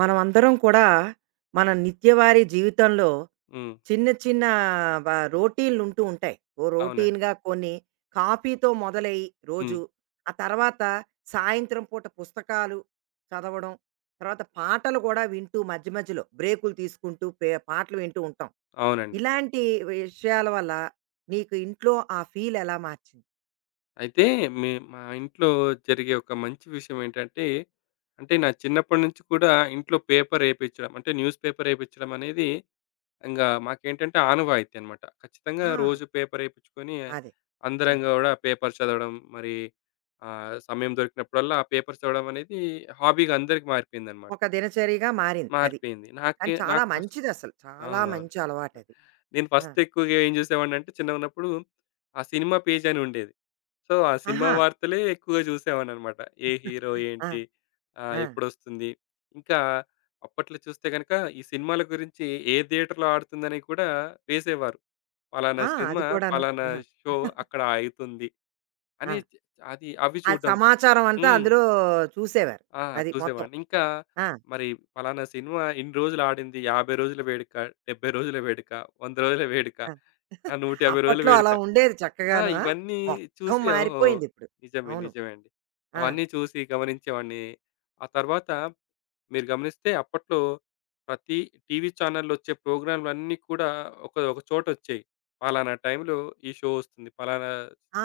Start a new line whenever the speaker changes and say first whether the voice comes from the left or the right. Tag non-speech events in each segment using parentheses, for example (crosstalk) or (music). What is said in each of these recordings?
right: మనమందరం కూడా మన నిత్యవారీ జీవితంలో
left: హ్మ్.
right: చిన్న చిన్న వ రోటీన్లు ఉంటూ ఉంటాయి. ఓ
left: అవునండి.
right: రోటీన్‌గా కొన్ని కాఫీతో మొదలయ్యి
left: హ్మ్.
right: రోజు, ఆ తర్వాత సాయంత్రం పూట పుస్తకాలు చదవడం, తర్వాత పాటలు కూడా వింటూ మధ్య మధ్యలో బ్రేకులు తీసుకుంటూ పాటలు వింటూ ఉంటాం.
left: అవునండి.
right: ఇలాంటి విషయాల వల్ల నీకు ఇంట్లో ఆ ఫీల్ ఎలా మార్చింది?
left: అయితే మా ఇంట్లో జరిగే ఒక మంచి విషయం ఏంటంటే, అంటే నా చిన్నప్పటి నుంచి కూడా ఇంట్లో పేపర్ ఏపించడం అంటే న్యూస్ పేపర్ ఏపించడం అనేది ఇంగా మాకేంటంటే ఆనవాయితీ అన్నమాట. ఖచ్చితంగా
right: ఆ!
left: రోజు పేపర్ ఏపించుకొని
right: అదే.
left: అందరం
right: ఆహా!
left: గూడా పేపర్ చదవడం మరి సమయం దొరికినప్పుడల్లా ఆ పేపర్ చదవడం అనేది హాబీగా అందరికి మారిపోయిందన్నమాట.
right: ఒక దినచర్యగా మారింది అది.
left: మారిపోయింది.
right: కానీ చాలా
left: నాకు ఫస్ట్
right: మంచిదసలు. చాలా
left: అవునవును.
right: మంచి అలవాటది.
left: నేను
right: ఆ!
left: ఫస్ట్ ఎక్కువగా ఏం జూసేవాడినంటే చిన్నగున్నప్పుడు ఆ సినిమా పేజ్ అని ఉండేది. సో, ఆ సినిమా
right: ఆహా!
left: వార్తలే ఎక్కువగా జూసేవాడిననమాట. ఏ హీరో
right: ఆ!
left: ఏంటి?
right: ఆ!
left: ఎప్పుడొస్తుంది? ఇంకా అప్పట్లో చూస్తే గనక ఈ సినిమాల గురించి ఏ థియేటర్‌లో ఆడుతుందని కూడా వేసేవారు. పలానా
right: ఆ! అది
left: సినిమా,
right: కూడాను.
left: పలానా
right: ఆహా!
left: షో అక్కడ ఆగుతుంది
right: ఆ!
left: అని అవి
right: ఆ
left: చూడడం.
right: సమాచారం అంతా
left: హ్మ్.
right: అందులో చూసేవారు.
left: ఆ!
right: అది మొత్తం.
left: చూసేవాడిని. ఇంకా
right: ఆ!
left: మరి పలానా సినిమా ఇన్ని రోజులు ఆడింది. 50 రోజుల వేడుక, 70 రోజుల వేడుక, 100 రోజుల వేడుక,
right: ఆ!
left: ఆ! 150 రోజుల
right: అప్పట్లో
left: వేడుక.
right: అలా ఉండేది
left: ఆ!
right: చక్కగాను. ఆ!
left: ఇవన్నీ
right: మొత్తం
left: చూసి ఓహో!
right: మారిపోయిందిప్పుడు.
left: నిజమే.
right: అవును.
left: నిజమే అండి.
right: ఆ!
left: అవన్నీ చూసి గమనించేవాడిని. ఆ తర్వాత మీరు గమనిస్తే అప్పట్లో ప్రతి టీవీ ఛానెల్‌లో వచ్చే ప్రోగ్రామ్‌లన్నీ కూడా ఒక ఒక చోటొచ్చేయి. పలానా టైంలో ఈ షో వస్తుంది. పలానా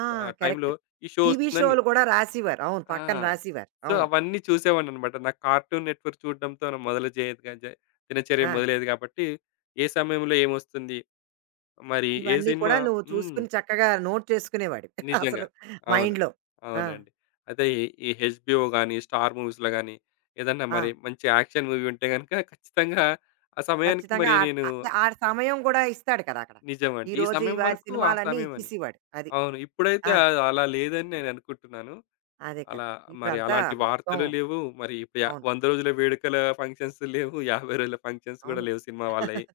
right: ఆ!
left: టైంలో
right: కరెక్ట్.
left: ఈ షో
right: టీవీ
left: వస్తుందని.
right: షోలు కూడా రాసేవారు. అవును.
left: ఆ!
right: పక్కన రాసేవారు.
left: సో,
right: అవును.
left: అవన్నీ చూసేవాడిననమాట. నాకు కార్టూన్ నెట్‌వర్క్ చూడడంతో నా మొదలు చేయదు గా జ దినచర్య
right: ఆ!
left: మొదలయ్యేది గాబట్టి, ఏ సమయంలో ఏమొస్తుంది, మరి ఏ
right: ఇవన్నీ
left: సినిమా
right: కూడా నువ్వు
left: హ్మ్.
right: చూసుకొని చక్కగా నోట్ చేసుకునేవాడివి (laughs)
left: నిజంగా.
right: అసలు
left: అవును.
right: మైండ్‌లో. ఆ!
left: అవునండి. అదే ఈ హెచ్‌బీఓ గాని, స్టార్ మూవీస్‌లో గాని, ఏదన్నా
right: ఆ!
left: మరి మంచి యాక్షన్ మూవీ ఉంటే గనక ఖచ్చితంగా ఆ సమయానికి
right: ఖచ్చితంగా
left: మరి
right: ఆ
left: నేను
right: అంటే ఆ సమయం గూడా ఇస్తాడు కదా! అక్కడ.
left: నిజమండి. ఈ
right: ఈరోజు ఈ
left: సమయం
right: వారి
left: వరకు ఆ
right: సినిమాలన్నీ
left: సమయం అని.
right: ఇచ్చేసేవాడు. అది.
left: అవును. ఇప్పుడైతే
right: ఆ!
left: అలా లేదని నేననుకుంటున్నాను.
right: అదే కదా!
left: అలా మరి
right: ఇప్పుడంతా
left: అలాంటి
right: మొత్తం
left: వార్తలు లేవు. మరి ఇప్పుడు
right: అవును.
left: 100 రోజుల వేడుకల ఫంక్షన్స్ లేవు. 50 రోజుల ఫంక్షన్స్ కూడా
right: అవును.
left: లేవు సినిమా వాళ్ళయి.
right: (laughs)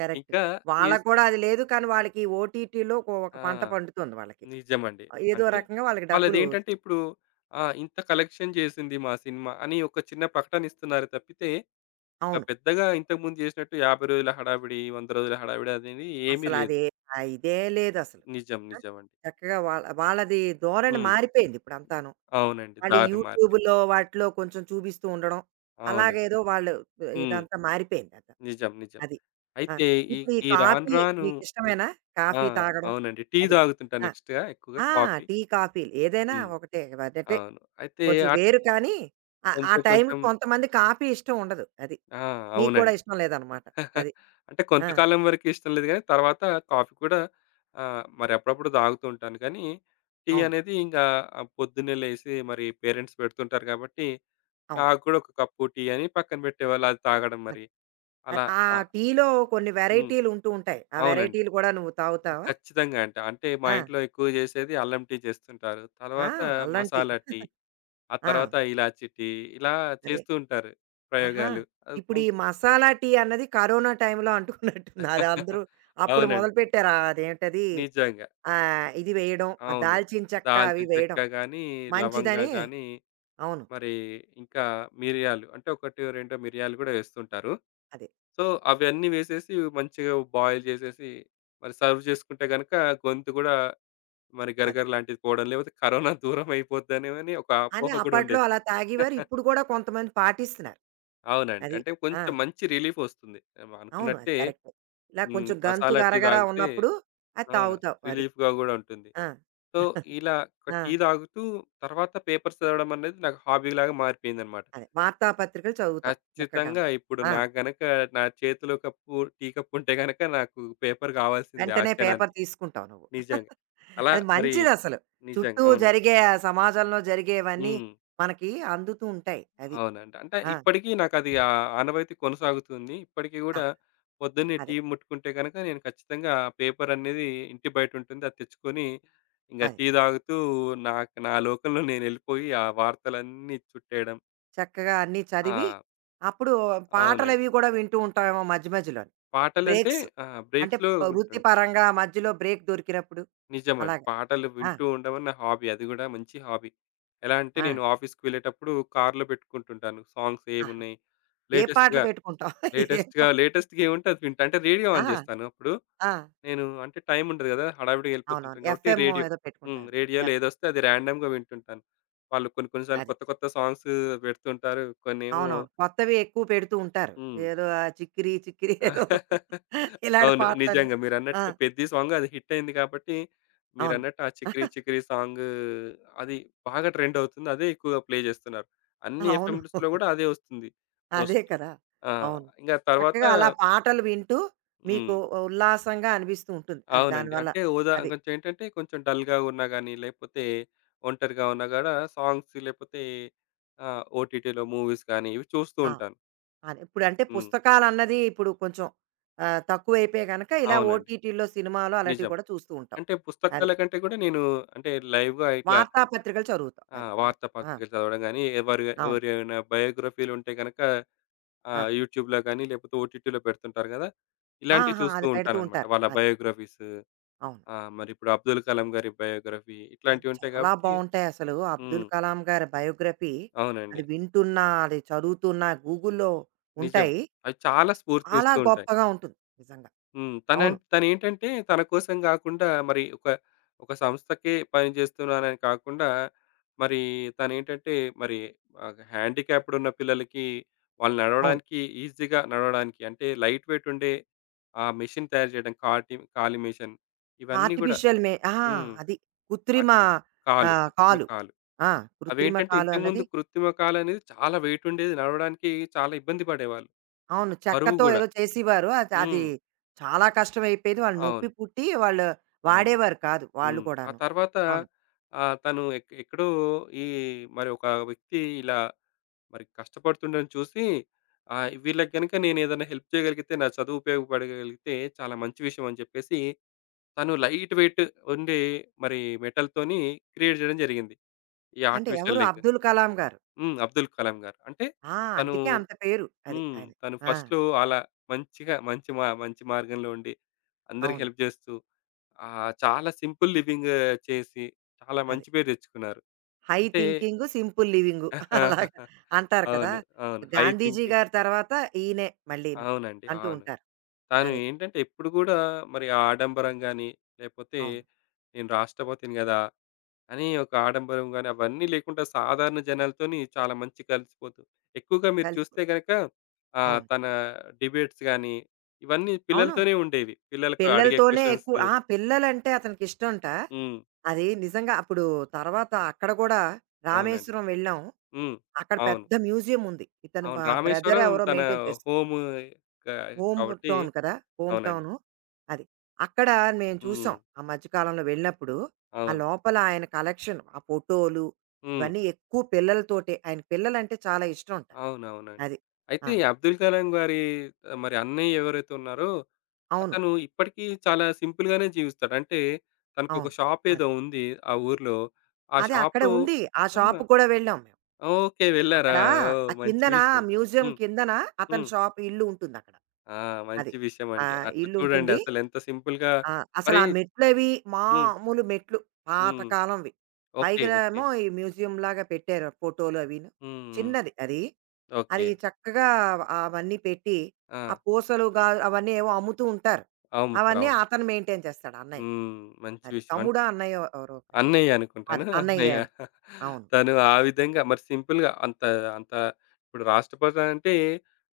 right: కరెక్ట్.
left: ఇంకా ఈస్
right: వాళ్ళకి కూడా అది లేదు. కానీ వాళ్ళకి ఓటీటీలో ఒక
left: ఆ!
right: పంట పండుతోంది వాళ్ళకి.
left: నిజమండి.
right: ఏదో
left: అంటే
right: రకంగా వాళ్ళకి డబ్బులు
left: వాళ్ళదేంటంటే ఇప్పుడు ఆ! ఇంత కలెక్షన్ చేసింది మా సినిమా అని ఒక చిన్న ప్రకటన ఇస్తున్నారు తప్పితే
right: అవును.
left: పెద్దగా ఇంతకుముందు చేసినట్టు 50 రోజుల హడావిడి, 100 రోజుల హడావిడి అనేది ఏమీ లేదు.
right: అసలదే ఆ ఇదే లేదసలు.
left: నిజం.
right: ఆ!
left: నిజమండి.
right: చక్కగా వాళ్ళది ధోరణి
left: హ్మ్.
right: మారిపోయింది ఇప్పుడంతాను.
left: అవునండి.
right: మళ్ళీ
left: దారి మారిపోయి
right: యూట్యూబ్‌లో వాటిలో కొంచెం చూపిస్తూ ఉండడం.
left: అవునండి.
right: అలాగేదో వాళ్ళు
left: హ్మ్.
right: ఇదంతా మారిపోయిందట.
left: నిజం. నిజం.
right: అది. ఆ!
left: అయితే ఈ
right: ఇప్పుడు ఈ
left: ఈ రాను
right: కాఫీ
left: రాను ఈ
right: నీకిష్టమేనా?
left: ఆ!
right: కాఫీ తాగడం
left: అవునండి. టీ
right: అది.
left: తాగుతుంటా
right: ఆ!
left: నెక్స్ట్‌గా ఎక్కువగా
right: ఆ!
left: కాఫీ.
right: టీ, కాఫీలు ఏదైనా
left: హ్మ్.
right: ఒకటే అదటే
left: అవును. అయితే
right: కొంచెం
left: అట్
right: వేరు కానీ ఆ ఆ
left: కొంచెం కొంచెం
right: టైంకి కొంతమంది కాఫీ ఇష్టం ఉండదు. అది.
left: ఆ!
right: నీకు కూడా
left: అవునండి.
right: ఇష్టం లేదనమాట.
left: (laughs)
right: అది.
left: అంటే
right: ఆ!
left: కొంతకాలం వరకు ఇష్టం లేదు గానీ, తర్వాత కాఫీ కూడా మరి అప్పుడప్పుడు తాగుతూ ఉంటాను కానీ, టీ
right: అవును.
left: అనేది ఇంకా పొద్దున్నే లేసి మరి పేరెంట్స్ పెడుతుంటారు కాబట్టి,
right: అవును.
left: నాకు కూడా ఒక కప్పు టీ అని పక్కన పెట్టేవాళ్ళు. అది తాగడం
right: అది.
left: మరి.
right: అది
left: అలా
right: ఆ
left: ఆహ్,
right: టీలో కొన్ని
left: హ్మ్.
right: వెరైటీలుంటూ ఉంటాయి. ఆ
left: అవునండి.
right: వెరైటీలు కూడా నువ్వు తాగుతావా?
left: ఖచ్చితంగా అంట. అంటే మా
right: ఆ!
left: ఇంట్లో ఎక్కువ చేసేది అల్లం టీ చేస్తుంటారు.
right: ఆ!
left: తర్వాత
right: అల్లం టీ.
left: మసాలా టీ. ఆ
right: ఆ!
left: తర్వాత ఇలాచి టీ, ఇలా
right: అదే.
left: చేస్తూ ఉంటారు
right: ఆహా!
left: ప్రయోగాలు. అది
right: ఇప్పుడు
left: కొం
right: ఈ మసాలా టీ అన్నది కరోనా టైంలో అంటుకున్నట్టుంది. అది
left: (laughs)
right: అందరూ అప్పుడు
left: అవునండి.
right: మొదలుపెట్టారు. అదేంటది
left: నిజంగా.
right: ఇది వేయడం, ఆ
left: అవును.
right: దాల్చిన చెక్క అవి
left: దాల్చిన చెక్క
right: వేయడం
left: గాని, లవంగా
right: మంచిదని
left: గాని,
right: అవును.
left: మరి ఇంకా మిరియాలు అంటే ఒకటో, రెండో మిరియాలు గూడా వేస్తుంటారు.
right: అదే.
left: సో, అవన్నీ వేసేసి మంచిగా బాయిల్ చేసేసి, మరి సర్వ్ చేసుకుంటే గనక గొంతు గూడా మరి
right: అదే.
left: గరగర లాంటిది పోవడం, లేకపోతే కరోనా దూరం అయిపోద్దనేమని ఒక
right: అని
left: అపోహ గూడా
right: అప్పట్లో
left: ఉండేది.
right: అలా తాగేవారు.
left: (laughs)
right: ఇప్పుడు కూడా కొంతమంది పాటిస్తున్నారు.
left: అవునండి.
right: అది.
left: అంటే
right: ఆ!
left: కొంచెం మంచి రిలీఫ్ వస్తుంది. మనం
right: అవును. అది
left: అనుకున్నట్టే
right: కరెక్టే. ఇలా
left: హ్మ్.
right: కొంచెం గొంతు
left: మసాలా టీ
right: గరగర
left: తాగితే
right: ఉన్నప్పుడు అది
left: ఆ!
right: తాగుతావు. అది.
left: రిలీఫ్‌గా గూడా ఉంటుంది.
right: ఆ!
left: సో,
right: (laughs)
left: ఇలా ఒక
right: ఆ!
left: టీ తాగుతూ తర్వాత పేపర్స్ చదవడం అనేది నాకు హాబీలాగా మారిపోయిందనమాట.
right: అదే. వార్తా పత్రికలు చదువుతావు
left: ఖచ్చితంగా
right: చక్కగాను.
left: ఇప్పుడు
right: ఆ!
left: నాకు గనక నా చేతిలో కప్పు టీ కప్ ఉంటే గనక నాకు పేపర్ కావాల్సిందే ఆ
right: వెంటనే పేపర్
left: క్షణానికి.
right: తీసుకుంటావు నువ్వు.
left: నిజంగా.
right: (laughs)
left: అలా
right: అది
left: మరి
right: మంచిదసలు.
left: నిజంగా.
right: చుట్టూ
left: అవునండి.
right: జరిగే ఆ సమాజంలో జరిగేవన్నీ
left: హ్మ్.
right: మనకి అందుతూ ఉంటాయి అది.
left: అవునండి. అంటే
right: ఆ!
left: ఇప్పటికీ నాకది ఆ ఆనవాయితీ కొనసాగుతుంది. ఇప్పటికి
right: ఆ!
left: గూడా పొద్దున్నే టీ
right: అదే.
left: ముట్టుకుంటే గనక నేను ఖచ్చితంగా ఆ పేపర్ అనేది ఇంటి బయటుంటుంది. అది తెచ్చుకొని ఇంగ
right: అదే.
left: టీ తాగుతూ నాకు నా లోకంలో నేనెళ్ళిపోయి ఆ వార్తలన్నీ చుట్టేయడం.
right: చక్కగా అన్నీ చదివి,
left: ఆ!
right: అప్పుడు
left: అవునండి.
right: పాటలవి కూడా వింటూ ఉంటావేమో మధ్య మధ్యలోని.
left: పాటలంటే
right: బ్రేక్స్ అంటే
left: బ్రేక్స్‌లో వింటుంటా.
right: వృత్తిపరంగా మధ్యలో బ్రేక్ దొరికినప్పుడు
left: నిజమండి.
right: అలాగా.
left: పాటలు
right: ఆ!
left: వింటూ ఉండడం నా హాబీ. అది గూడా మంచి హాబీ. ఎలా అంటే
right: ఆ!
left: నేను ఆఫీస్‌కి వెళ్ళేటప్పుడు కార్‌లో పెట్టుకుంటుంటాను. సాంగ్స్
right: ఆహా!
left: ఏమున్నాయి
right: ఏ పాటలు
left: లేటెస్ట్‌గా
right: పెట్టుకుంటావు? (laughs) ఏ
left: లేటెస్ట్‌గా
right: పా
left: లేటెస్ట్ గేముంటే అది వింటా. అంటే రేడియో
right: ఆ!
left: ఆన్ జేస్తాను. అప్పుడు
right: ఆ!
left: నేను అంటే టైం ఉండదు గదా! హడావిడిగా
right: అవునవును.
left: ఎళ్ళిపోతుంటాను కాబట్టి
right: ఎఫ్ఎమ్మో
left: రేడియో
right: ఏదో
left: హ్మ్.
right: పెట్టుకుంటావేమో.
left: రేడియోలో
right: ఎఫ్
left: ఏదొస్తే అది ర్యాండమ్‌గా వింటుంటాను. వాళ్ళు కొన్ని కొన్ని సార్లు
right: అది.
left: కొత్త కొత్త సాంగ్స్ పెడుతుంటారు. కొన్నేమో
right: అవునవును. కొత్తవి ఎక్కువ పెడుతూ ఉంటారు.
left: హ్మ్.
right: ఏదో ఆ 'చిక్కిరి చిక్కిరి' ఏదో (laughs)
left: (laughs)
right: ఇలాంటి
left: అవును.
right: పాటలన్నీ.
left: నిజంగా
right: ఆ!
left: మీరన్నట్టు 'పెద్ది' సాంగ్ అది హిట్ అయింది కాబట్టి
right: అవును.
left: మీరన్నట్టు ఆ 'చికిరి
right: (laughs)
left: చికిరి' సాంగ్ అది బాగా ట్రెండ్ అవుతుంది. అదే ఎక్కువగా ప్లే జేస్తున్నారు. అన్ని
right: అవును.
left: ఎఫ్ఎంస్‌లో గూడా అదే వస్తుంది
right: అదే
left: మోస్ట్‌లీ.
right: కదా!
left: ఆ!
right: అవును.
left: ఇంగ తర్వాత
right: చక్కగా అలా పాటలు వింటూ మీకు
left: హ్మ్.
right: ఉల్లాసంగా అనిపిస్తూ ఉంటుంది. అది
left: అవునండి.
right: దానివల్ల.
left: అంటే ఉదా
right: అది.
left: కొంచెం ఏంటంటే కొంచెం డల్‌గా ఉన్నా గాని, లేకపోతే ఒంటరిగా ఉన్నా గూడా సాంగ్స్ లేకపోతే ఓటీటీలో మూవీస్ గాని ఇవి చూస్తూ
right: ఆ!
left: ఉంటాను.
right: అది. ఇప్పుడంటే
left: హ్మ్.
right: పుస్తకాలన్నది ఇప్పుడు కొంచెం తక్కువైపోయాయి గనక ఇలా
left: అవునండి.
right: ఓటీటీలో సినిమాలు అలాంటివి
left: నిజం.
right: కూడా చూస్తూ ఉంటాం.
left: అంటే
right: అది.
left: పుస్తకాల కంటే గూడా నేను అంటే లైవ్‌గా ఇట్లా
right: వార్తాపత్రికలు చదువుతాం. అది. వార్త ఆ!
left: వార్తాపత్రికలు చదవడం గాని, ఎవరి
right: అవును.
left: ఎవరైనా బయోగ్రఫీలుంటే గనక
right: ఆ!
left: యూట్యూబ్‌లో గాని, లేకపోతే ఓటీటీలో పెడుతుంటారు గదా! ఇలాంటివి
right: ఆహా!
left: చూస్తూ
right: అది పెడుతూ
left: ఉంటానన్నమాట.
right: ఉంటారు.
left: వాళ్ళ
right: అది.
left: బయోగ్రఫీస్
right: అవును.
left: మరిప్పుడు అబ్దుల్ కలాం గారి బయోగ్రఫీ
right: అది
left: ఇట్లాంటివి ఉంటాయి
right: చాలా
left: గాబట్టి
right: బావుంటాయి అసలు. 'అబ్దుల్
left: హ్మ్.
right: కలాం' గారి బయోగ్రఫీ
left: అవునండి.
right: అది వింటున్నా, అది చదువుతున్నా గూగుల్‌లో
left: నిజం.
right: ఉంటాయి.
left: అవి చాలా
right: చాలా
left: స్ఫూర్తినిస్తూ ఉంటాయి.
right: గొప్పగా ఉంటుంది నిజంగా.
left: హ్మ్.
right: అవును.
left: తనేంటంటే తన కోసం గాకుండా మరి ఒక ఒక సంస్థకే పని జేస్తున్నానని కాకుండా మరి తనేంటంటే మరి హ్యాండిక్యాప్డ్ ఉన్న పిల్లలకి వాళ్ళు
right: అవును.
left: నడవడానికి ఈజీగా నడవడానికి అంటే లైట్ వెయిట్ ఉండే ఆ మెషిన్ తయారు జేయడం కాటి కాలి మెషిన్ ఇవన్నీ గూడా
right: ఆర్టిఫిషియల్ మే ఆ!
left: హ్మ్.
right: అది కృత్రిమ
left: అటు కాలు కృత్రిమ
right: కాలు.
left: కాలు.
right: ఆ! కృత్రిమ
left: అవేంటంటే
right: కాలు అన్నది
left: ఇంతకుముందు కృత్రిమ కాలనేది చాలా వెయిట్ ఉండేది. నడవడానికి చాలా ఇబ్బంది పడేవాళ్ళు.
right: అవును.
left: బరువు
right: చెక్కతో
left: గూడా.
right: ఏదో చేసేవారు. అది అది
left: హ్మ్.
right: చాలా కష్టమైపోయేది. వాళ్ళు
left: అవును.
right: నొప్పి పుట్టి వాళ్ళు
left: అవును.
right: వాడేవారు కాదు వాళ్ళు
left: హ్మ్. ఆ
right: కూడాను.
left: తర్వాత
right: అవును.
left: తను ఎక్కడో ఈ మరి ఒక వ్యక్తి ఇలా మరి కష్టపడుతుండడం చూసి వీళ్ళకి గనుక నేనేదైనా హెల్ప్ చేయగలిగితే, నా చదువు ఉపయోగపడగలిగితే చాలా మంచి విషయం అని చెప్పేసి, తను లైట్ వెయిట్ ఉండే మరి మెటల్‌తోని క్రియేట్ జేయడం జరిగింది. ఈ
right: అంటే ఎవరు
left: ఆర్టిఫిషియల్ లెగ్.
right: 'అబ్దుల్ కలాం' గారు.
left: హ్మ్. అబ్దుల్ కలాం గారు. అంటే
right: ఆ!
left: తను
right: అందుకే అంత పేరు. అది.
left: హ్మ్.
right: అది.
left: తను
right: ఆ!
left: ఫస్ట్‌లో అలా మంచిగా మంచి మా మంచి మార్గంలో ఉండి, అందరికి
right: అవును.
left: హెల్ప్ చేస్తూ చాలా సింపుల్ లివింగ్ చేసి, చాలా
right: అది.
left: మంచి పేరు తెచ్చుకున్నారు.
right: హై
left: అంటే
right: థింకింగు, సింపుల్ లివింగు అలాగా
left: (laughs)
right: అంటారు కదా!
left: అవును. అవును. హై
right: గాంధీజీ
left: థింకింగ్
right: గారి తర్వాత ఈయనే మళ్ళీను
left: అవునండి.
right: అంటూ
left: అవును.
right: ఉంటారు.
left: తను
right: అదే.
left: ఏంటంటే ఎప్పుడు కూడా మరి ఆ ఆడంబరం గాని, లేపోతే
right: అవును.
left: నేను రాష్ట్రపతిని గదా! అని ఒక ఆడంబరం గాని అవన్నీ లేకుండా సాధారణ జనాలతోని చాలా మంచి కలిసిపోతూ ఎక్కువగా మీరు
right: కలిసిపో
left: చూస్తే గనక
right: అవును.
left: తన డిబేట్స్ గాని, ఇవన్నీ
right: అవును.
left: పిల్లలతోనే ఉండేవి. పిల్లలకు అడిగే
right: పిల్లలతోనే
left: క్వెషన్స్
right: ఎక్కువ ఆ! పిల్లలంటే అతనికిష్టంట.
left: హ్మ్.
right: అది నిజంగా అప్పుడు తర్వాత అక్కడ కూడా
left: అవునండి.
right: రామేశ్వరం వెళ్ళాం.
left: హ్మ్.
right: అక్కడ
left: అవును.
right: పెద్ద మ్యూజియం ఉంది. ఇతను
left: అవును.
right: మా బ్రదర్
left: రామేశ్వరం
right: ఎవరో
left: తన
right: మెయింటైన్ చేస్తారు.
left: హోము కా
right: హోమ్
left: కాబట్టి
right: టౌన్ కదా! హోమ్
left: అవునండి.
right: టౌను. అది. అక్కడ మేము
left: హ్మ్.
right: చూసాం. ఆ మధ్య కాలంలో వెళ్ళినప్పుడు, ఆ
left: అవును.
right: లోపల ఆయన కలెక్షన్, ఆ ఫోటోలు
left: హ్మ్.
right: ఇవన్నీ ఎక్కువ పిల్లలతోటే. ఆయన పిల్లలంటే చాలా ఇష్టమంట.
left: అవునవునండి.
right: అది.
left: అయితే
right: ఆ!
left: ఈ అబ్దుల్ కలాం గారి ఆ, మరి అన్నయ్య ఎవరైతే ఉన్నారో
right: అవును.
left: అతను ఇప్పటికీ చాలా సింపుల్‌గానే జీవిస్తాడు. అంటే తనకొక
right: అవును.
left: షాపేదో
right: అది.
left: ఉంది ఆ ఊర్లో. ఆ
right: అది అక్కడే
left: షాప్‌లో
right: ఉంది. ఆ
left: ఆ!
right: షాపుకి కూడా వెళ్ళాం మేము.
left: ఓకే. వెళ్లారా?
right: అక్కడ
left: ఓహ్!
right: ఆ
left: మంచి
right: కిందన
left: విషయం.
right: మ్యూజియం
left: హ్మ్.
right: కిందన అతని
left: హ్మ్.
right: షాప్ ఇల్లు ఉంటుందక్కడ.
left: ఆ!
right: అది.
left: మంచి విషయం
right: ఆ!
left: అండి. అట్లా చూడండి
right: ఇల్లుంటుంది.
left: అసలెంత సింపుల్‌గా
right: ఆ! అసలు
left: మరి
right: ఆ మెట్లవి
left: హ్మ్.
right: మామూలు మెట్లు
left: హ్మ్.
right: పాతకాలంవి.
left: ఓకే. ఓకే.
right: పైగేమో ఈ మ్యూజియంలాగా పెట్టారు ఫోటోలు అవిను.
left: హ్మ్. హ్మ్.
right: చిన్నది అది.
left: ఓకే.
right: అది చక్కగా అవన్నీ పెట్టి,
left: ఆ!
right: ఆ పూసలు గా అవన్నీ ఏవో అమ్ముతూ ఉంటారు.
left: అమ్ముతారు.
right: అవన్నీ
left: అవును.
right: అతను మెయింటైన్ చేస్తాడు అన్నయ్య.
left: హ్మ్. మంచి
right: అది
left: విషయం.
right: తమ్ముడా? అన్నయ్యో ఎవరో కానీ.
left: అన్నయ్య అనుకుంటాను.
right: అదే అన్నయ్యే
left: అన్నయ్య.
right: అను. అవును.
left: తను ఆ విధంగా మరి సింపుల్‌గా అంత అంత ఇప్పుడు రాష్ట్రపతి అంటే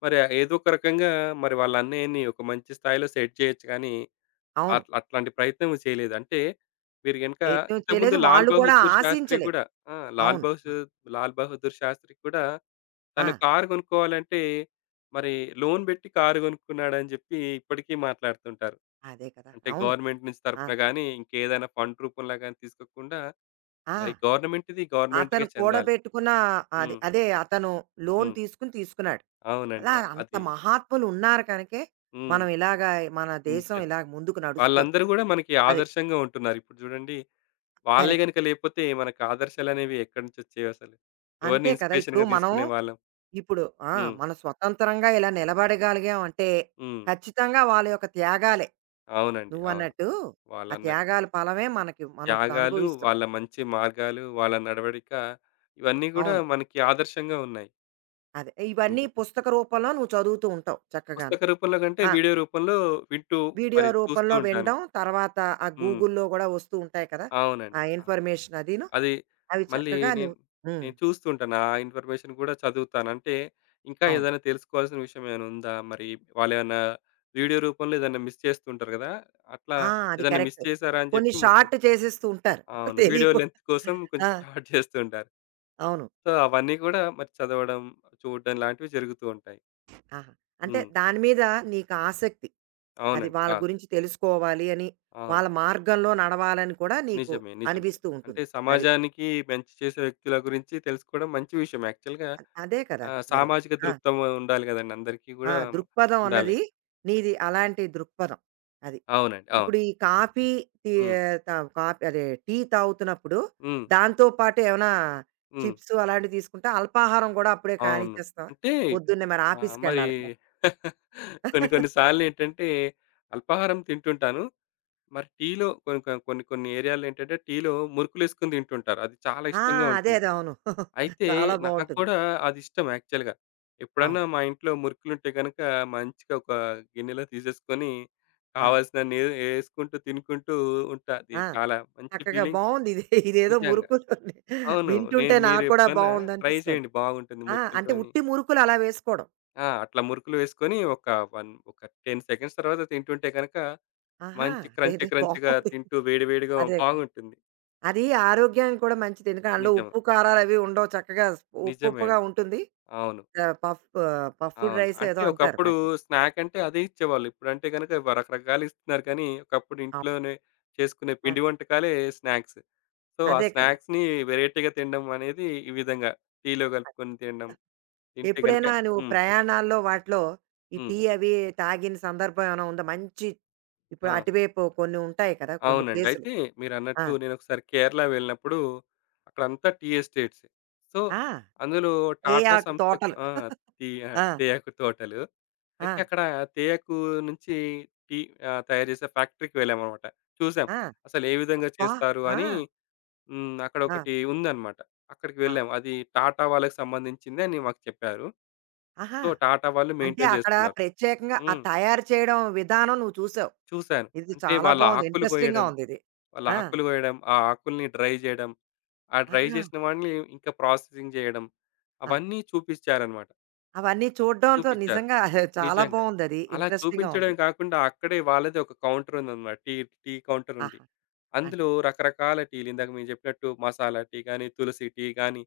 left: మరి ఏదో ఒక రకంగా మరి వాళ్ళ అన్నయ్యని ఒక మంచి స్థాయిలో సెట్ చేయొచ్చు కానీ
right: అవును.
left: అట్లాంటి ప్రయత్నం చేయలేదు. అంటే మీరు గనుక
right: ప్రయత్నం
left: ఇంతకుముందు
right: చేయలేదు.
left: 'లాల్
right: వాళ్ళు కూడా
left: బహదూర్ శాస్త్రి'
right: ఆశించలేదు.
left: గూడా ఆ!
right: అవును. ఆ!
left: 'లాల్ బహదూర్ శాస్త్రి' కూడా
right: ఆ!
left: తను కారు కొనుక్కోవాలంటే మరి లోన్ బెట్టి కారు కొనుక్కున్నాడని జెప్పి ఇప్పటికీ మాట్లాడుతుంటారు.
right: అదే కదా!
left: అంటే
right: అవును.
left: గవర్నమెంట్ నుంచి
right: ఆ!
left: తరపున గాని ఇంకేదైనా ఫండ్ రూపంలో గాని తీసుకోకుండా మరి
right: ఆ!
left: గవర్నమెంట్‌ది
right: అతను
left: గవర్నమెంట్‌కే చెందాలి.
right: కూడబెట్టుకున్న అది
left: హ్మ్.
right: అదే అతను లోన్
left: హ్మ్.
right: తీసుకున్నాడు.
left: అవునండి.
right: అలా అంత
left: అది.
right: మహాత్ములు ఉన్నారు కనుకే,
left: హ్మ్.
right: మనం ఇలాగ మన దేశం
left: నిజం.
right: ఇలాగ ముందుకు నడుస్తోంది.
left: వాళ్ళందరూ గూడా మనకి
right: అది.
left: ఆదర్శంగా ఉంటున్నారు. ఇప్పుడు జూడండి, వాళ్ళే
right: కరెక్ట్.
left: గనుక లేపోతే మనకు ఆదర్శాలనేవి ఎక్కడి నుంచొచ్చేవసలు? ఎవరిని
right: అంతే కదా! ఇప్పుడు
left: ఇన్‌స్పిరేషన్‌గా
right: మనం
left: తీసుకునేవాళ్ళం?
right: ఇప్పుడు ఆ!
left: హ్మ్.
right: మనం స్వతంత్రంగా ఇలా నిలబడగలిగాం అంటే,
left: హ్మ్.
right: ఖచ్చితంగా వాళ్ళ యొక్క త్యాగాలే.
left: అవునండి. అవును.
right: నువ్వన్నట్టు ఆ
left: వాళ్ళన్న
right: త్యాగాల ఫలమే మనకి మనం ఇప్పుడు
left: త్యాగాలు,
right: అనుభవిస్తున్నాం.
left: వాళ్ళ మంచి మార్గాలు, వాళ్ళ నడవడిక ఇవన్నీ గూడా
right: అవును.
left: మనకి ఆదర్శంగా ఉన్నాయి.
right: అదే. ఇవన్నీ
left: నిజం.
right: పుస్తక రూపంలో నువ్వు చదువుతూ ఉంటావు చక్కగాను.
left: పుస్తక రూపంలో కంటే
right: ఆ!
left: వీడియో రూపంలో వింటూ
right: వీడియో
left: మరి చూస్తూ
right: రూపంలో
left: ఉంటాను.
right: వినడం, తర్వాత ఆ
left: హ్మ్.
right: గూగుల్‌లో గూడా వస్తూ ఉంటాయి కదా!
left: అవునండి.
right: ఆ
left: అవును.
right: ఇన్ఫర్మేషన్ అదీను.
left: అది
right: అవి
left: మళ్ళీ
right: చక్కగా
left: నేను
right: నువ్వు హ్మ్.
left: నేను చూస్తుంటాను. ఆ ఇన్ఫర్మేషన్ కూడా చదువుతాను. అంటే ఇంకా
right: అవును.
left: ఏదైనా తెలుసుకోవాల్సిన విషయం ఏమైనా ఉందా? మరి వాళ్ళేమన్నా వీడియో రూపంలో ఏదైనా మిస్ చేస్తుంటారు కదా! అట్లా
right: ఆ! అది
left: ఏదైనా మిస్
right: కరెక్ట్.
left: చేశారా అని
right: కొన్ని
left: చెప్పి మొత్తం
right: షార్ట్ చేసేస్తూ ఉంటారు. (laughs)
left: అవును. వీడియో
right: తెలియకుండా.
left: లెంత్ కోసం
right: ఆ!
left: కొంచెం షార్ట్ చేస్తుంటారు.
right: అవును.
left: సో, అవన్నీ కూడా మరి చదవడం, చూడడం లాంటివి జరుగుతూ ఉంటాయి.
right: ఆహా! అంటే
left: హ్మ్.
right: దాని మీద నీకు ఆసక్తి. అది
left: అవునండి.
right: వాళ్ళ
left: ఆ!
right: గురించి తెలుసుకోవాలి అని,
left: అవును.
right: వాళ్ళ మార్గంలో నడవాలని కూడా నీకు
left: నిజమే. నిజమే.
right: అనిపిస్తూ
left: అంటే
right: ఉంటుంది. అది.
left: సమాజానికి మంచి చేసే వ్యక్తుల గురించి తెలుసుకోవడం మంచి విషయం యాక్చువల్‌గా
right: అదే కదా!
left: ఆ!
right: మరి.
left: సామాజిక
right: ఆ!
left: దృక్పథం ఉండాలి గదండీ! అందరికీ
right: ఆ!
left: గూడా
right: దృక్పథం
left: ఉండాలి.
right: అన్నది నీది అలాంటి దృక్పథం. అది.
left: అవునండి. అవును.
right: ఇప్పుడు ఈ కాఫీ టీ
left: హ్మ్.
right: తావ్ కాఫీ అదే టీ తాగుతున్నప్పుడు,
left: హ్మ్.
right: దాంతో పాటు ఏమైనా
left: హ్మ్.
right: చిప్స్ అలాంటివి తీసుకుంటా? అల్పాహారం గూడా అప్పుడే
left: అవును.
right: కానిచ్చేస్తావా?
left: అంటే
right: పొద్దున్నే మరి
left: మరి
right: ఆఫీస్‌కెళ్ళాలి కదా!
left: (laughs) కొన్ని కొన్ని సార్లేంటంటే అల్పాహారం తింటుంటాను. మరి టీలో కొన్ని కొన్ని ఏరియాలో ఏంటంటే టీలో మురుకులేసుకొని తింటుంటారు. అది చాలా
right: ఆ!
left: ఇష్టంగా
right: అదే.
left: ఉంటుంది.
right: అదే. అవును. (laughs)
left: అయితే
right: చాలా
left: నాకు
right: బావుంటుంది.
left: కూడా అది ఇష్టం యాక్చువల్‌గా. ఎప్పుడన్నా
right: అవును.
left: మా ఇంట్లో మురుకులుంటే గనక మంచిగా ఒక గిన్నెలో తీసేసుకొని
right: ఆ!
left: కావాల్సినన్ని ఏసుకుంటూ తినుకుంటూ ఉంటా. అది
right: ఆ!
left: చాలా మంచి
right: చక్కగా
left: ఫీలింగ్.
right: బావుంది. ఇది ఇదేదో
left: నిజంగా.
right: మురుకులు ఉన్నాయి.
left: అవును. నేను
right: వింటుంటే నాకు కూడా
left: మీరెప్పుడన్నా ట్రై
right: బావుందనిపిస్తుంది.
left: చేయండి బాగుంటుంది
right: ఆ! అంటే
left: మురుకులతోని.
right: ఉట్టి మురుకులు అలా వేసుకోవడం.
left: ఆ! అట్లా మురుకులు వేసుకొని ఒక 10 సెకండ్స్ తర్వాత తింటుంటే గనక
right: ఆహా!
left: మంచి క్రంచీ
right: అదేదో
left: క్రంచీగా
right: బావుంది.
left: తింటూ వేడి వేడిగా
right: అదే కదా!
left: బాగుంటుంది.
right: అది ఆరోగ్యానికి కూడా మంచిది. ఎందుకంటే అందులో
left: నిజం.
right: ఉప్పు, కారాలవి ఉండవు. చక్కగా స్ ఉప్పు
left: నిజమే
right: ఉప్పుగా
left: అండి.
right: ఉంటుంది.
left: అవును.
right: పఫ్ పఫ్డ్
left: అవును.
right: రైస్
left: అంటే
right: ఏదో అంటారు
left: ఒకప్పుడు
right: వాటిని.
left: స్నాక్ అంటే అదే ఇచ్చేవాళ్ళు. ఇప్పుడంటే గనక రకరకాలు ఇస్తున్నారు కానీ ఒకప్పుడు
right: అవును.
left: ఇంట్లోనే చేసుకునే
right: ఆ!
left: పిండి వంటకాలే స్నాక్స్. సో, ఆ
right: అదే కదా!
left: స్నాక్స్‌ని వెరైటీగా తినడం అనేది ఈ విధంగా టీలో కలుపుకొని తినడం. తింటే గనక
right: ఎప్పుడైనా నువ్వు
left: హ్మ్.
right: ప్రయాణాల్లో వాటిలో ఈ
left: హ్మ్.
right: టీ అవి తాగిన సందర్భం ఏమైనా ఉందా? మంచి ఇప్పుడు
left: ఆ!
right: అటువైపు కొన్ని ఉంటాయి కదా! కొన్ని
left: అవునండి.
right: ప్లేసులు.
left: అయితే
right: ఆ!
left: మీరన్నట్టు నేనొకసారి కేరళ వెళ్ళినప్పుడు అక్కడంతా టీ ఎస్టేట్స్. సో,
right: ఆ!
left: అందులో టాటా
right: తేయాకు
left: సంస్థ
right: తోటలు.
left: ఆ! టీ
right: ఆ!
left: తేయాకు తోటలు.
right: ఆ!
left: అయితే అక్కడ తేయాకు నుంచి టీ తయారు చేసే ఫ్యాక్టరీకి వెళ్ళామనమాట. చూసాం.
right: ఆ!
left: అసలు ఏ విధంగా
right: అబ్బా!
left: చేస్తారు
right: ఆ!
left: అని హ్మ్.
right: ఆ!
left: అక్కడొకటి ఉందనమాట. అక్కడికి
right: ఆ!
left: వెళ్ళాం. అది టాటా వాళ్ళకి సంబంధించింది అని మాకు చెప్పారు.
right: ఆహా!
left: సో, టాటా వాళ్ళు
right: అంటే
left: మెయింటైన్
right: అక్కడ
left: చేస్తున్నారు.
right: ప్రత్యేకంగా ఆ
left: హ్మ్.
right: తయారు చేయడం విధానం నువ్వు చూసావు.
left: చూసాను.
right: ఇది
left: అంటే
right: చాలా
left: వాళ్ళ
right: బాగుంది.
left: ఆకులు
right: ఇంట్రెస్టింగ్‌గా
left: కోయడం,
right: ఉందిది.
left: వాళ్ళ
right: ఆ!
left: ఆకులు కోయడం, ఆ ఆకుల్ని డ్రై చేయడం, ఆ డ్రై
right: ఆహా!
left: చేసిన వాడిని ఇంకా ప్రాసెసింగ్ చేయడం,
right: ఆ!
left: అవన్నీ చూపిచ్చారన్నమాట.
right: అవన్నీ చూడడంతో
left: చూపిచ్చారు.
right: నిజంగా (laughs) చాలా
left: నిజంగా.
right: బావుందది.
left: అలా
right: ఇంట్రెస్టింగ్‌గా
left: చూపించడం
right: ఉంది.
left: కాకుండా అక్కడే వాళ్ళదే ఒక కౌంటర్ ఉందన్నమాట. టీ టీ కౌంటర్ ఉంది.
right: ఆహా! అంటే
left: అందులో రకరకాల టీలు ఇందాక మేము చెప్పినట్టు మసాలా టీ గాని, తులసి టీ గాని,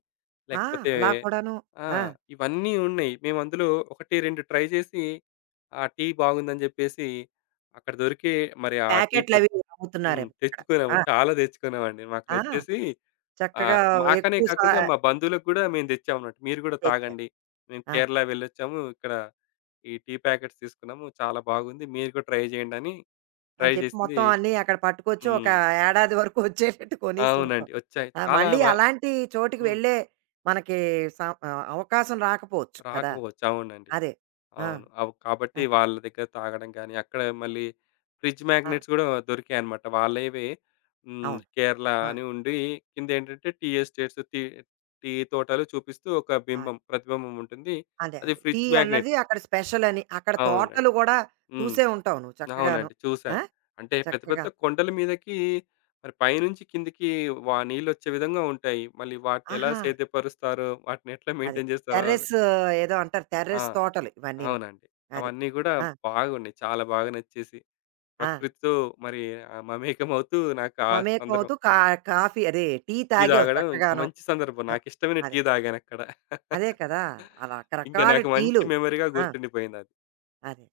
right: ఆ!
left: లేకపోతే
right: అలా కూడాను.
left: ఆ!
right: ఆ!
left: ఇవన్నీ ఉన్నాయి. మేము అందులో 1, 2 ట్రై చేసి ఆ టీ బాగుందని చెప్పేసి అక్కడ దొరికే మరి ఆ టీ పొడి
right: ప్యాకెట్లవి
left: హ్మ్.
right: అమ్ముతున్నారేమో అక్కడ.
left: తెచ్చుకున్నాము.
right: ఆ!
left: చాలా తెచ్చుకున్నామండి. మాకు
right: ఆ!
left: నచ్చేసి ఆ!
right: చక్కగా
left: మాకనే
right: ఎక్కువ సా
left: కాకుండా మా బంధువులకు గూడా మేము తెచ్చామన్నట్టు. మీరు గూడా
right: తెచ్చారు.
left: తాగండి. మేము
right: ఆ!
left: కేరళ వెళ్ళొచ్చాము. ఇక్కడ ఈ టీ ప్యాకెట్స్ తీసుకున్నాము. చాలా బాగుంది. మీరు కూడా ట్రై చేయండని
right: అని
left: ట్రై
right: చెప్పి
left: చేసింది
right: మొత్తం అన్నీ అక్కడ పట్టుకొచ్చి ఒక
left: హ్మ్.
right: ఏడాది వరకు వచ్చేటట్టు కొనేసుంటాం.
left: అవునండి. వచ్చాయి.
right: ఆ!
left: చాలా
right: మళ్ళీ
left: బా
right: అలాంటి చోటికి
left: హ్మ్.
right: వెళ్ళే మనకి స అవకాశం రాకపోవచ్చు కదా!
left: రాకపోవచ్చు. అవునండి.
right: అదే. ఆ!
left: అవును. అవ్
right: ఆ!
left: కాబట్టి వాళ్ళ దగ్గర తాగడం గానీ, అక్కడ మళ్ళీ ఫ్రిడ్జ్
right: ఆ!
left: మ్యాగ్నెట్స్ గూడా దొరికాయన్నమాట. వాళ్ళేవి హ్మ్.
right: అవును.
left: కేరళ
right: ఆ!
left: అని ఉండి కిందేంటంటే టీ ఎస్టేట్స్, టీ టీ తోటలు చూపిస్తూ ఒక
right: ఆ!
left: బింబం, ప్రతిబింబం ఉంటుంది.
right: అదే.
left: అది
right: అదే. టీ
left: ఫ్రిడ్జ్
right: అన్నది
left: మ్యాగ్నెట్.
right: అక్కడ స్పెషలని. అక్కడ
left: అవునండి.
right: తోటలు గూడా
left: హ్మ్.
right: చూసే ఉంటావు నువ్వు చక్కగాను.
left: అవునండి.
right: ఆ!
left: చూసాను. అంటే పెద్ద పెద్ద
right: చక్కగా
left: కొండల మీదకి మరి పైనుంచి కిందకి నీళ్ళొచ్చే విధంగా ఉంటాయి. మళ్ళీ వాటిని ఎలా
right: ఆహా!
left: సేద్యపరుస్తారో, వాటిని ఎట్లా
right: అదే.
left: మెయింటైన్ చేస్తారో అని
right: టెర్రస్ ఏదో అంటారు.
left: ఆ!
right: టెర్రస్ తోటలు ఇవన్నీను.
left: అవునండి.
right: అది.
left: అవన్నీ గూడా
right: ఆ!
left: బాగున్నాయి. చాలా బాగా నచ్చేసి
right: ఆ!
left: ప్రకృతితో మరి మమేకమవుతూ నాకు ఆ
right: మమేకం
left: సందర్భం
right: అవుతూ కా కాఫీ అదే టీ
left: టీ
right: తాగావు
left: తాగడం ఇంకా
right: చక్కగాను.
left: మంచి సందర్భం.
right: ఆ,
left: నాకిష్టమైన
right: అదే.
left: టీ తాగానక్కడ.
right: అదే
left: (laughs)
right: కదా! ఆ
left: ఇంకా
right: రకరకాల
left: నాకు
right: టీలు.
left: మంచి మెమరీగా
right: ఆ!
left: గుర్తుండిపోయిందది.
right: అదే.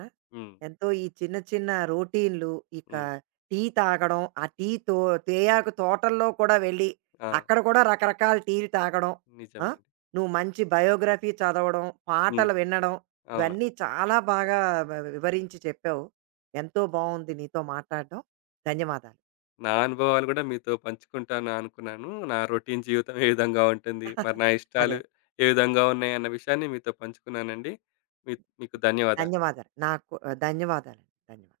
right: ఆ!
left: హ్మ్.
right: ఎంతో ఈ చిన్న చిన్న రొటీన్‌లు, ఇక
left: హ్మ్.
right: టీ తాగడం, ఆ టీ తో తేయాకు తోటల్లో కూడా వెళ్ళి,
left: ఆ!
right: అక్కడ కూడా రకరకాల టీలు తాగడం. ఆ!
left: నిజమే.
right: నువ్వు మంచి బయోగ్రఫీ చదవడం,
left: హ్మ్.
right: పాటలు వినడం,
left: అవును.
right: ఇవన్నీ చాలా బాగా వివరించి చెప్పావు. ఎంతో బావుంది నీతో మాట్లాడడం. ధన్యవాదాలు.
left: నా అనుభవాలు గూడా మీతో పంచుకుంటాను అనుకున్నాను. నా రొటీన్ జీవితం ఏ విధంగా ఉంటుంది? మరి నా ఇష్టాలు
right: అదే.
left: ఏ విధంగా ఉన్నాయి? అన్న విషయాన్ని మీతో పంచుకున్నానండి. మీ మీకు ధన్యవాదాలు.
right: ధన్యవాదాలు. నాకు ధన్యవాదాలండి. ధన్యవాదాలు.